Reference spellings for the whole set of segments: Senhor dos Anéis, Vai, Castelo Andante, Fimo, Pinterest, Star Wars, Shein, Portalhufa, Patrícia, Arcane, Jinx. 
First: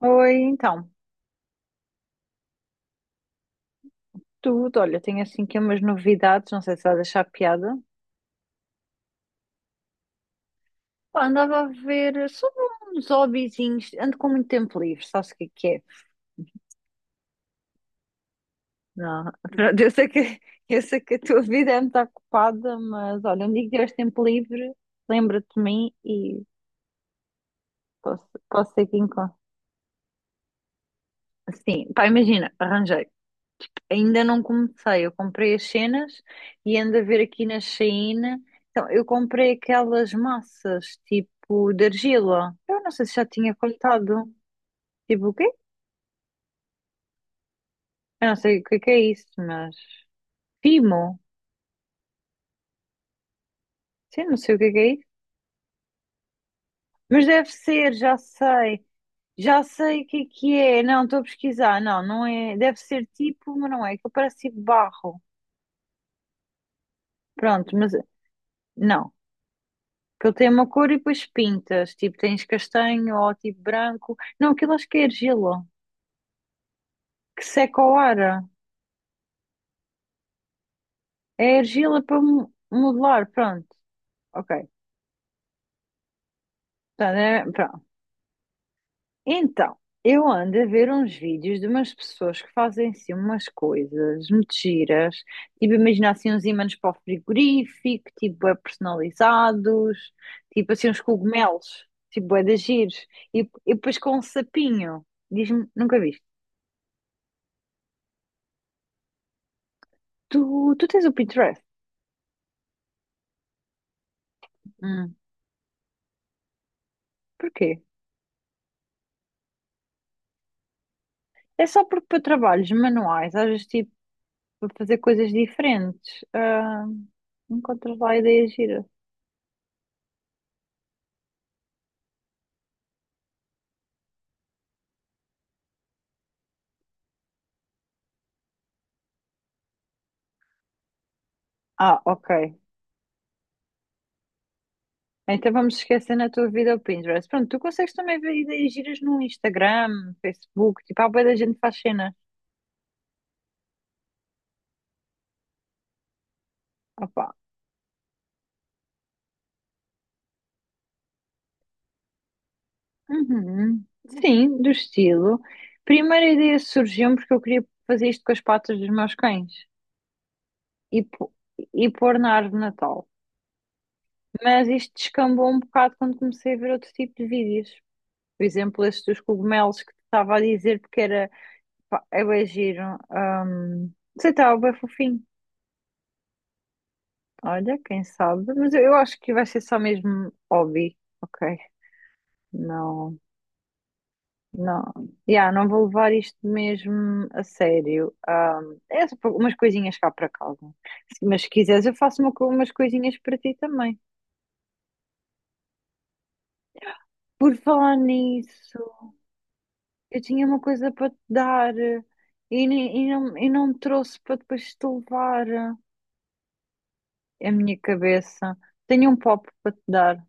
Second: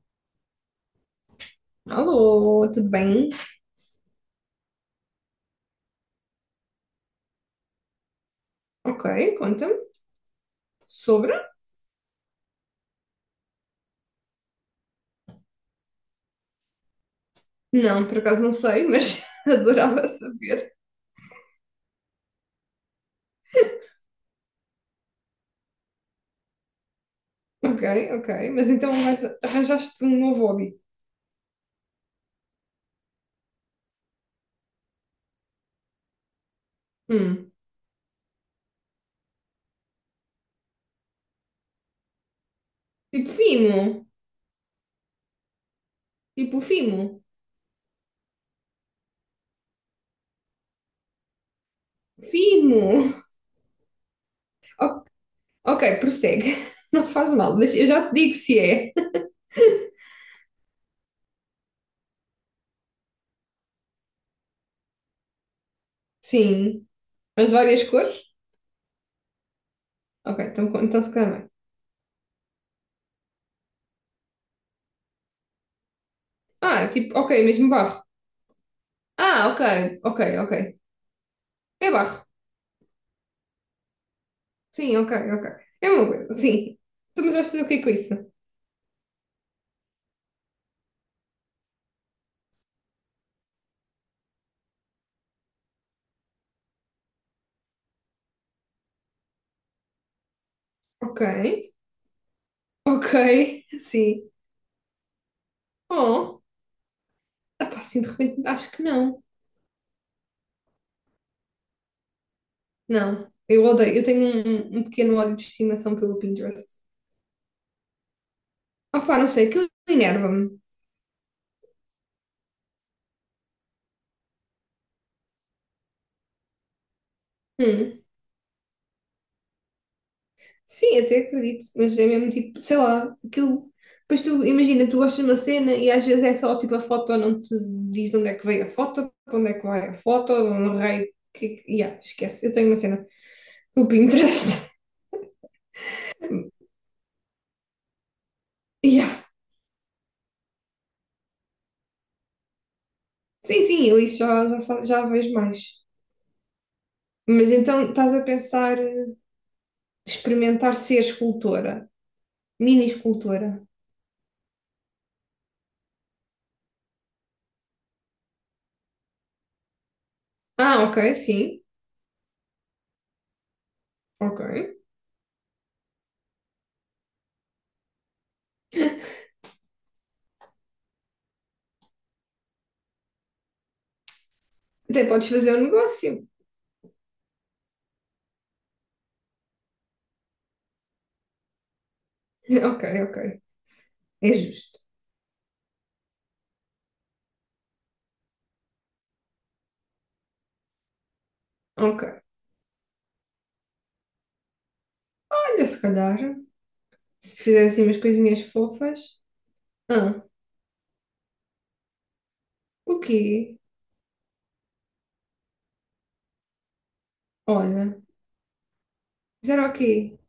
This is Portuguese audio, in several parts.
Oi, então, Alô, tudo bem? tudo. Olha, tenho assim aqui umas novidades, não sei se vais achar piada. Ok, conta-me. Pá, Sobre? andava a ver sobre uns hobbyzinhos, ando com muito tempo livre, sabes o que é que é? Não, por acaso não sei, mas Não, pronto, eu adorava sei que, saber. eu sei que a tua vida é muito ocupada, mas olha, um dia que tiveres tempo livre, lembra-te de mim e Ok, posso, ok. Mas posso ter então aqui em mas con- arranjaste um novo hobby. Sim, pá, imagina, arranjei. Ainda não comecei. Eu comprei as cenas e ando a ver aqui Hum. na Shein. Então, eu comprei aquelas massas tipo de argila. Eu não sei se já Tipo tinha Fimo. contado. Tipo o quê? Tipo Fimo. Eu não sei o que é isso, mas. Pimo? Fimo. Sim, não sei o que é O- isso. ok, prossegue. Não Mas faz deve mal. Deixa- Eu ser, já te já digo se sei. é. Já sei o que é que é. Não, estou a pesquisar. Não, não é. Deve ser tipo, mas não é. Que parece tipo barro. Sim. Mas de Pronto, várias mas. cores? Não. Que ele Ok, tem uma então, cor e então se depois calhar. Não é. pintas. Tipo, tens castanho ou tipo branco. Não, aquilo acho que é argila. Ah, tipo, ok, Que mesmo seca ao barro. ar. Ah, ok, ok, ok. É É argila para barro. mo- modelar. Pronto. Ok. Sim, ok, ok. É uma coisa. Sim. Portanto, Tu me é- vais fazer o que pronto. com isso? Então, eu ando a ver uns vídeos de umas pessoas que fazem assim umas coisas muito giras. Tipo, imagina assim uns ímãs para o frigorífico. Tipo, é personalizados. Tipo assim uns Ok, cogumelos. Tipo, é de giros. ok, E, e depois com um sim. sapinho. Diz-me, nunca viste? Oh, epá, assim de repente acho que não. Tu, tu tens o Pinterest? Não, eu odeio. Eu tenho um Hum, pequeno ódio de estimação pelo Pinterest. porquê? Opá, não sei, aquilo enerva-me. É só porque para trabalhos manuais, às vezes tipo para fazer coisas diferentes, encontras Hum. lá ideias giras. Sim, até acredito, mas é mesmo tipo, sei lá, aquilo. Depois tu imagina, tu gostas de uma cena e às vezes é só tipo a foto, não te diz de onde é que veio a foto, para onde é que vai a foto, de um rei. Que, yeah, Ah, ok. esquece, eu tenho uma cena. O Pinterest. Então vamos esquecer na tua vida o Pinterest. Pronto, tu consegues também ver ideias giras Yeah. no Instagram, Facebook, tipo, há bué da gente que faz cena. Sim, sim, eu isso já vejo mais. Opa. Mas então estás a pensar experimentar ser escultora, mini escultora. Uhum. Sim, do estilo. Primeira ideia surgiu porque eu queria fazer isto com as patas dos meus cães Ah, e, ok, pô- sim, e pôr na árvore de Natal. ok. Mas isto descambou um bocado quando comecei a ver outro tipo de vídeos. Por exemplo, esses dos cogumelos que te estava a dizer, porque era, pá, é bem giro. Não sei, estava bem Até fofinho. podes fazer um negócio. Olha, quem sabe. Mas eu acho que vai ser só mesmo hobby. Ok. Ok, Não, ok. É justo. não. Yeah, não vou levar isto mesmo a sério. É só umas coisinhas cá para casa. Se- Mas se quiseres, eu faço Ok. uma co- umas coisinhas para ti também. Olha, se calhar, se Por fizer assim falar umas coisinhas nisso, fofas. eu Ah, tinha uma coisa para te dar e, o nem- e quê? não me trouxe para depois te levar. A minha Olha, cabeça. Tenho um pop fizeram para o te quê? dar.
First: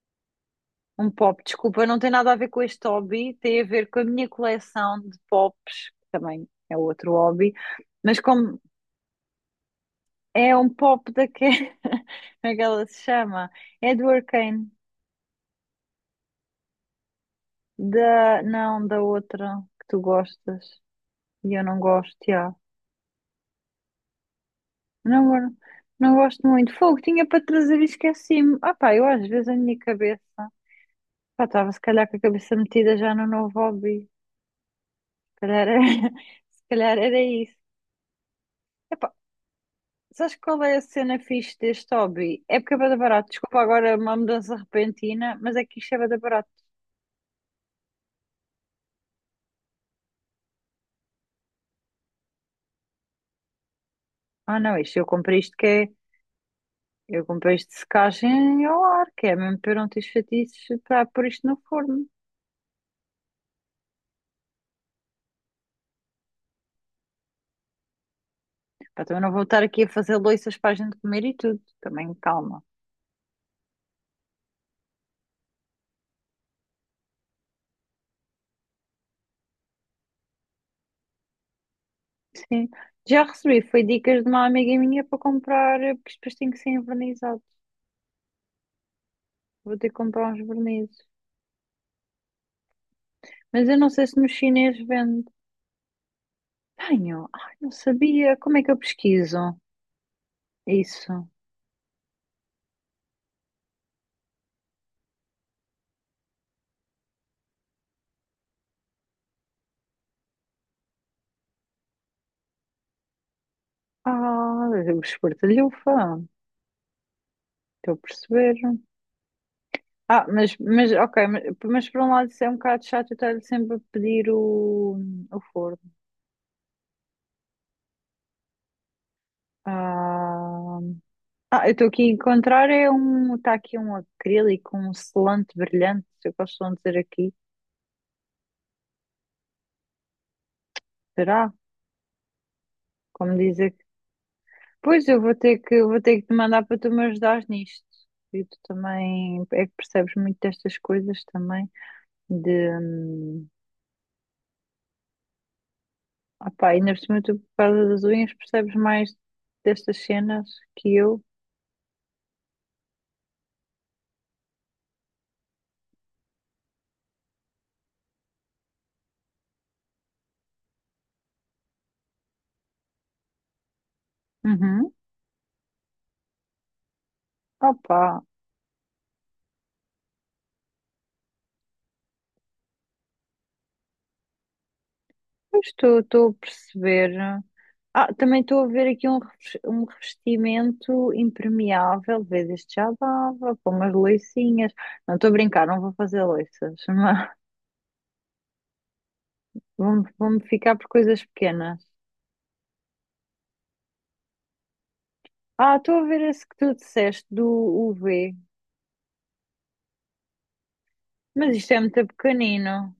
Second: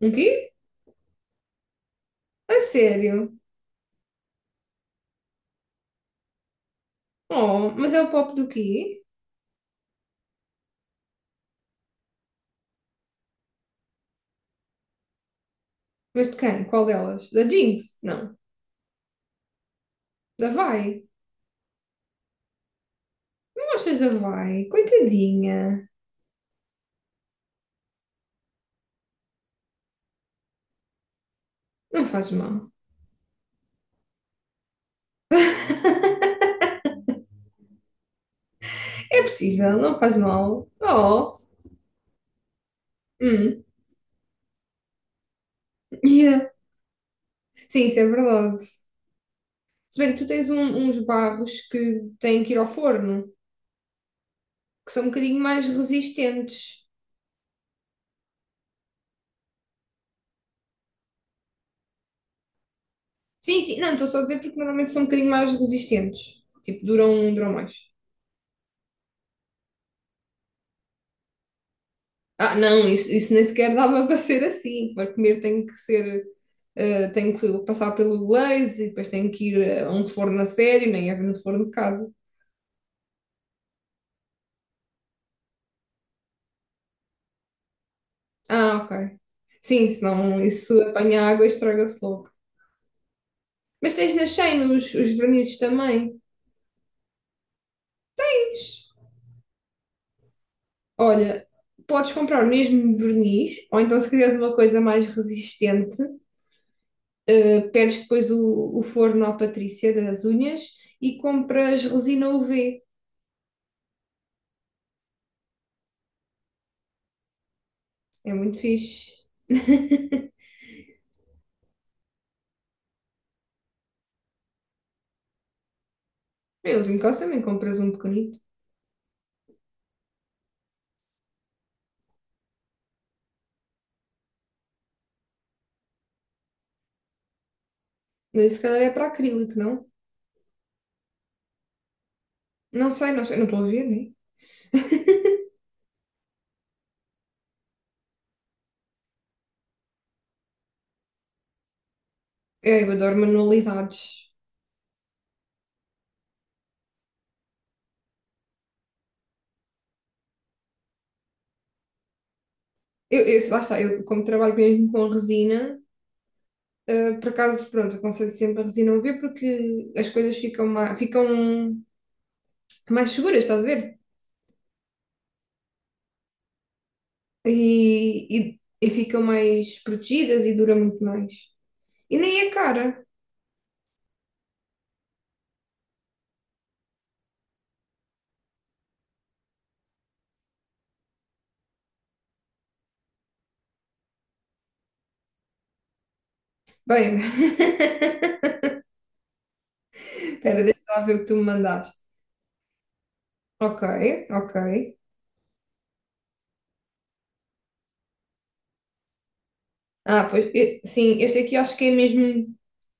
Um quê? Um pop, desculpa, não tem nada a ver A com este sério? hobby, tem a ver com a minha coleção de pops, que também é outro hobby, Oh, mas é o mas pop do como quê? é um pop da que, como é que ela se chama? É do Arcane, Mas de quem? Qual delas? Da Jinx? Não. da, não, da outra que tu Da gostas Vai? e eu não gosto, já. Não achas da Vai? Não, eu Coitadinha. não gosto muito. Fogo, tinha para trazer e esqueci-me. Ah pá, eu às vezes a minha cabeça, pá, estava se Não calhar com a faz cabeça mal. metida já no novo hobby. Calhar era, se calhar era isso. Epá, É possível, não faz sabes qual mal. é a cena Oh, fixe deste hobby? É porque é bué da barato. Desculpa hum, agora uma mudança repentina, mas é que isto é bué da yeah. barato. Sim, isso é verdade. Se bem que tu tens uns barros que têm que ir ao forno, Ah não, que isto eu são um comprei bocadinho isto que mais é. resistentes. Eu comprei isto de secagem ao ar, que é mesmo para eu não ter chatices para pôr isto no forno. Sim, sim, não, estou só a dizer porque normalmente são um bocadinho mais resistentes. Tipo, duram mais. Pá, também não vou estar aqui a fazer louças para a gente comer e tudo. Também Ah, calma. não, isso nem sequer dava para ser assim. Para comer tem que ser, tem que passar pelo glaze e depois tem que ir a um forno a sério, nem é no forno de casa. Sim. Já recebi, foi dicas de uma amiga minha para comprar, porque isto depois tem que ser envernizado. Ah, ok. Vou ter Sim, que comprar senão uns isso vernizes. apanha água e estraga-se logo. Mas eu não Mas sei tens se na no Shein chinês os vende. vernizes também. Tenho. Ai, não sabia. Como é que eu pesquiso isso? Olha, podes comprar o mesmo verniz, ou então se quiseres uma coisa mais resistente, pedes depois o forno à Patrícia das unhas e compras resina UV. Ah, os Portalhufa. Estou a É perceber. muito fixe. Ah, mas ok, mas por um lado isso é um bocado chato eu estar sempre a pedir o forno. Eu de caso também compras um pequenito. Ah, ah, eu estou aqui a encontrar é um, está aqui um acrílico, um selante brilhante, se eu posso dizer aqui. Mas isso, se calhar é para acrílico, não? Será? Não sei, não Como sei, não estou a dizer que. ver, né? Pois eu vou ter que te mandar para tu me ajudares nisto. E tu também é que percebes muito destas coisas também. De É, eu adoro manualidades. opá, ainda por cima tu por causa das unhas percebes mais destas cenas que eu. Lá está, eu como trabalho mesmo com resina, por acaso, pronto, aconselho sempre a resina UV porque as coisas ficam mais seguras, estás a ver? Uhum. Opá, E, e, e ficam mais protegidas e dura muito mais. E nem é cara. pois estou a perceber. Ah, também estou a ver aqui um, revest- um revestimento impermeável, vês, este já dava, com umas loicinhas. Não estou a brincar, não vou fazer loiças, Bem, mas vou-me espera, ficar deixa por lá ver o coisas que tu me pequenas. mandaste. Ok, ok. Ah, estou a ver esse que tu disseste do UV, Ah, pois, sim, este mas aqui isto acho é que é muito mesmo. pequenino.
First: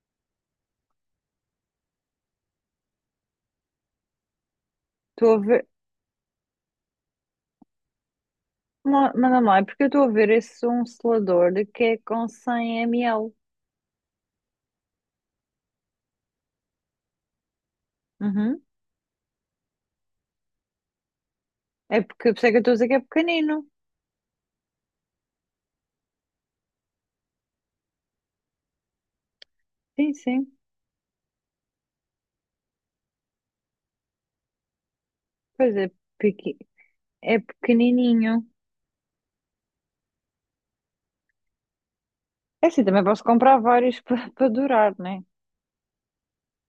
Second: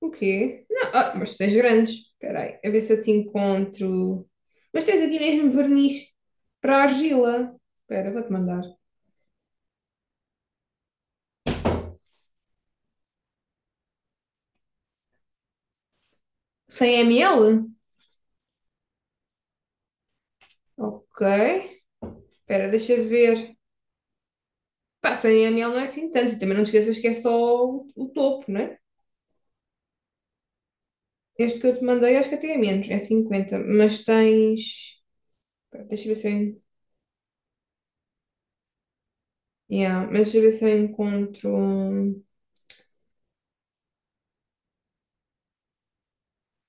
O quê? Não, ah, mas tu tens grandes. Espera aí, a ver se eu te encontro. Mas tens aqui Estou a mesmo ver. verniz para argila. Espera, vou-te mandar. Ma- Manda lá, é porque eu estou a ver esse um selador de que é com 100 ml. 100 ml? Uhum. Ok. É porque, por isso é que eu Espera, estou a dizer que deixa é ver. pequenino. Pá, sem a miel não é assim tanto. E também não te esqueças que é só o topo, não é? Sim, sim. Este que eu te mandei acho que até é menos, é 50. Mas tens. Pois Espera, é, deixa eu ver se eu. En- pequi- é pequenininho. Yeah, mas deixa eu ver se eu encontro. Um, É assim, também posso comprar vários para durar, né?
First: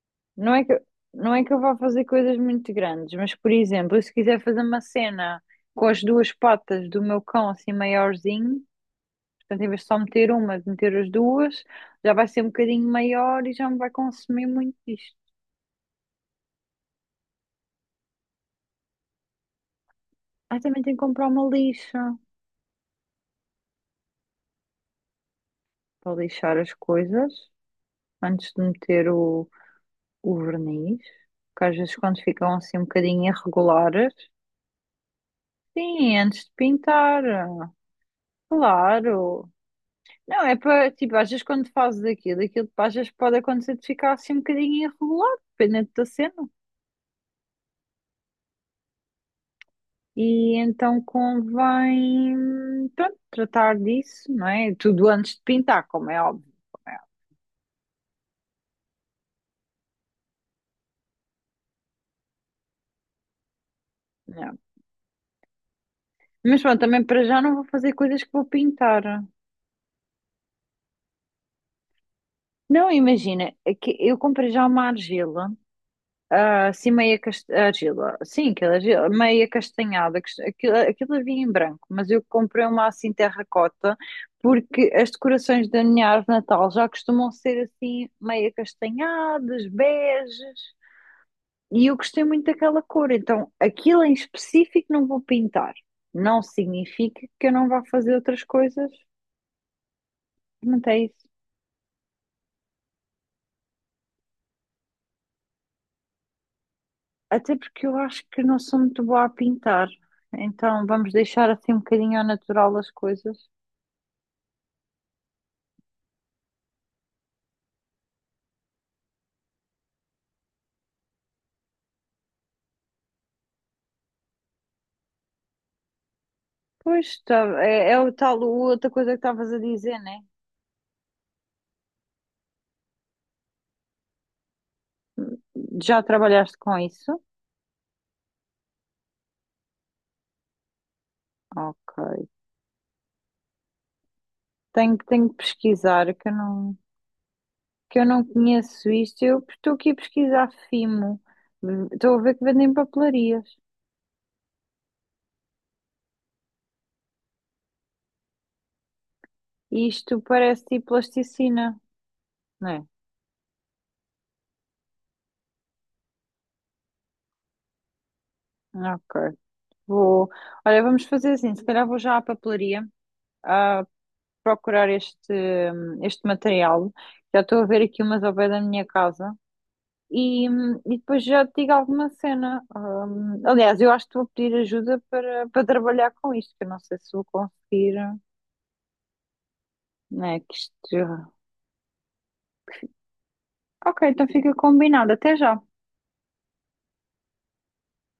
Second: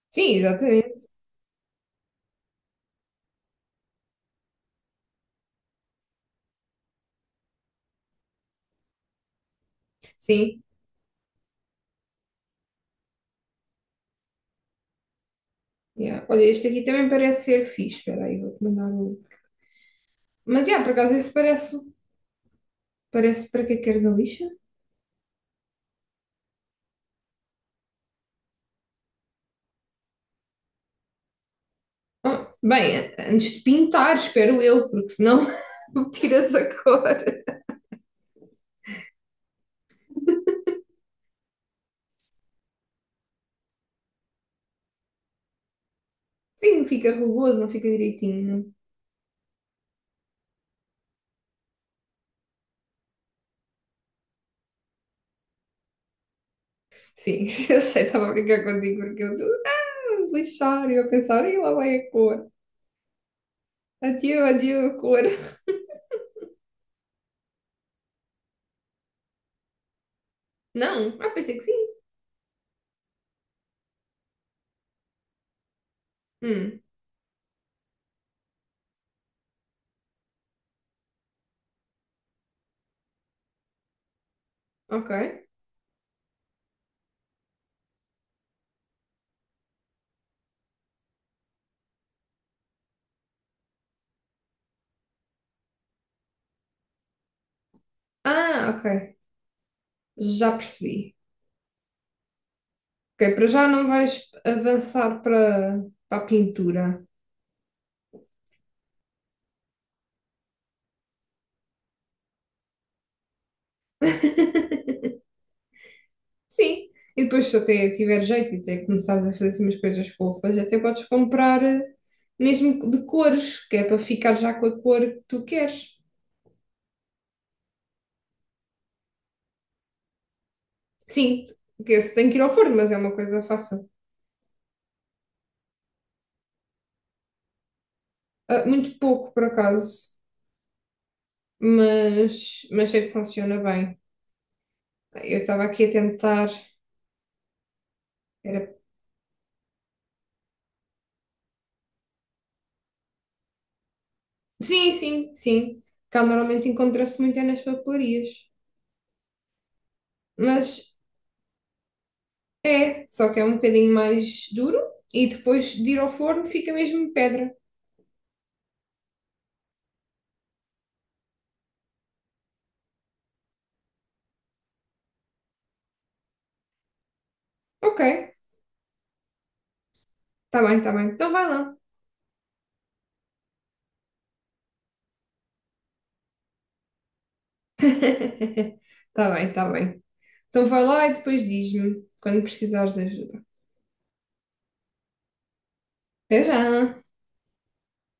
Sim, Não é que, exatamente. não é que eu vá fazer coisas muito grandes, mas, por exemplo, se quiser fazer uma cena com as duas patas do meu cão assim maiorzinho, portanto, em vez de só meter uma, Sim. de meter as duas, já vai ser um bocadinho maior e já me vai consumir muito isto. Yeah. Olha, este aqui também parece ser fixe. Espera aí, vou-te mandar o Ah, Mas, também yeah, por tenho que acaso, comprar esse uma parece. lixa. Parece para que é que queres a lixa? Para lixar as coisas antes de meter o verniz, porque às vezes quando Ah, ficam assim um bem, bocadinho antes de irregulares, pintar, espero eu, porque senão sim, é antes de tiras a cor. pintar, claro. Não, é para, tipo, às vezes quando fazes aquilo, aquilo às vezes pode acontecer de ficar assim um bocadinho irregular, dependendo da cena. Sim, fica rugoso, não fica direitinho. E então convém, pronto, tratar disso, não é? Tudo antes de pintar, como é óbvio. Como é Sim, eu sei, estava a brincar contigo porque eu estava a lixar e eu a pensar, e lá vai a cor. óbvio, não Adieu, é? adieu a cor. Mas pronto, também para já não vou fazer coisas que vou pintar. Não, ah, pensei que sim. Não, imagina, é que eu comprei já uma argila, Hum, assim meia cast... argila, sim, aquela argila, meia castanhada, cas- aquilo, aquilo havia em branco, mas eu comprei uma assim terracota, porque as ok. decorações da minha árvore de Natal já costumam ser assim meia castanhadas, beges, e eu gostei muito daquela cor, então aquilo em específico não vou pintar, não significa que eu não vá fazer outras Ah, coisas, ok. Já não é percebi. isso. Ok, para já não vais avançar para, para a pintura. Até porque eu acho que não sou muito boa a pintar, então vamos deixar assim um bocadinho ao natural as coisas. Sim. E depois, se até tiver jeito e até começares a fazer assim umas coisas fofas, até podes comprar mesmo de cores, que é para ficar já com a cor que tu queres. Pois, tá, é, é o tal, outra coisa que estavas a dizer, né? Sim, que esse tem que ir ao forno, mas é uma coisa fácil. Já trabalhaste com isso? Ah, muito pouco, por acaso, Ok. Mas sei que funciona bem. Tenho que Eu estava aqui a pesquisar, tentar. Que eu não Era... conheço isto. Eu estou aqui a pesquisar Fimo. Estou a ver que vendem papelarias. Sim, sim, sim. Cá normalmente encontra-se muito é nas papelarias. E isto parece tipo Mas plasticina, não é? é, só que é um bocadinho mais duro e depois de ir ao forno fica mesmo pedra. Ok. Vou. Olha, vamos fazer assim, se calhar vou já à papelaria. Ah, procurar este, este material. Já estou a ver Ok, aqui umas ao pé da minha casa. Tá bem, tá E bem. depois Então já vai te digo lá. alguma cena. Aliás, eu acho que vou pedir ajuda para, para trabalhar com isto, que eu não sei se vou conseguir. tá bem, tá bem. Né, que Então vai lá e isto... depois diz-me quando precisares de ajuda. Ok, então fica combinado. Até já. Até já!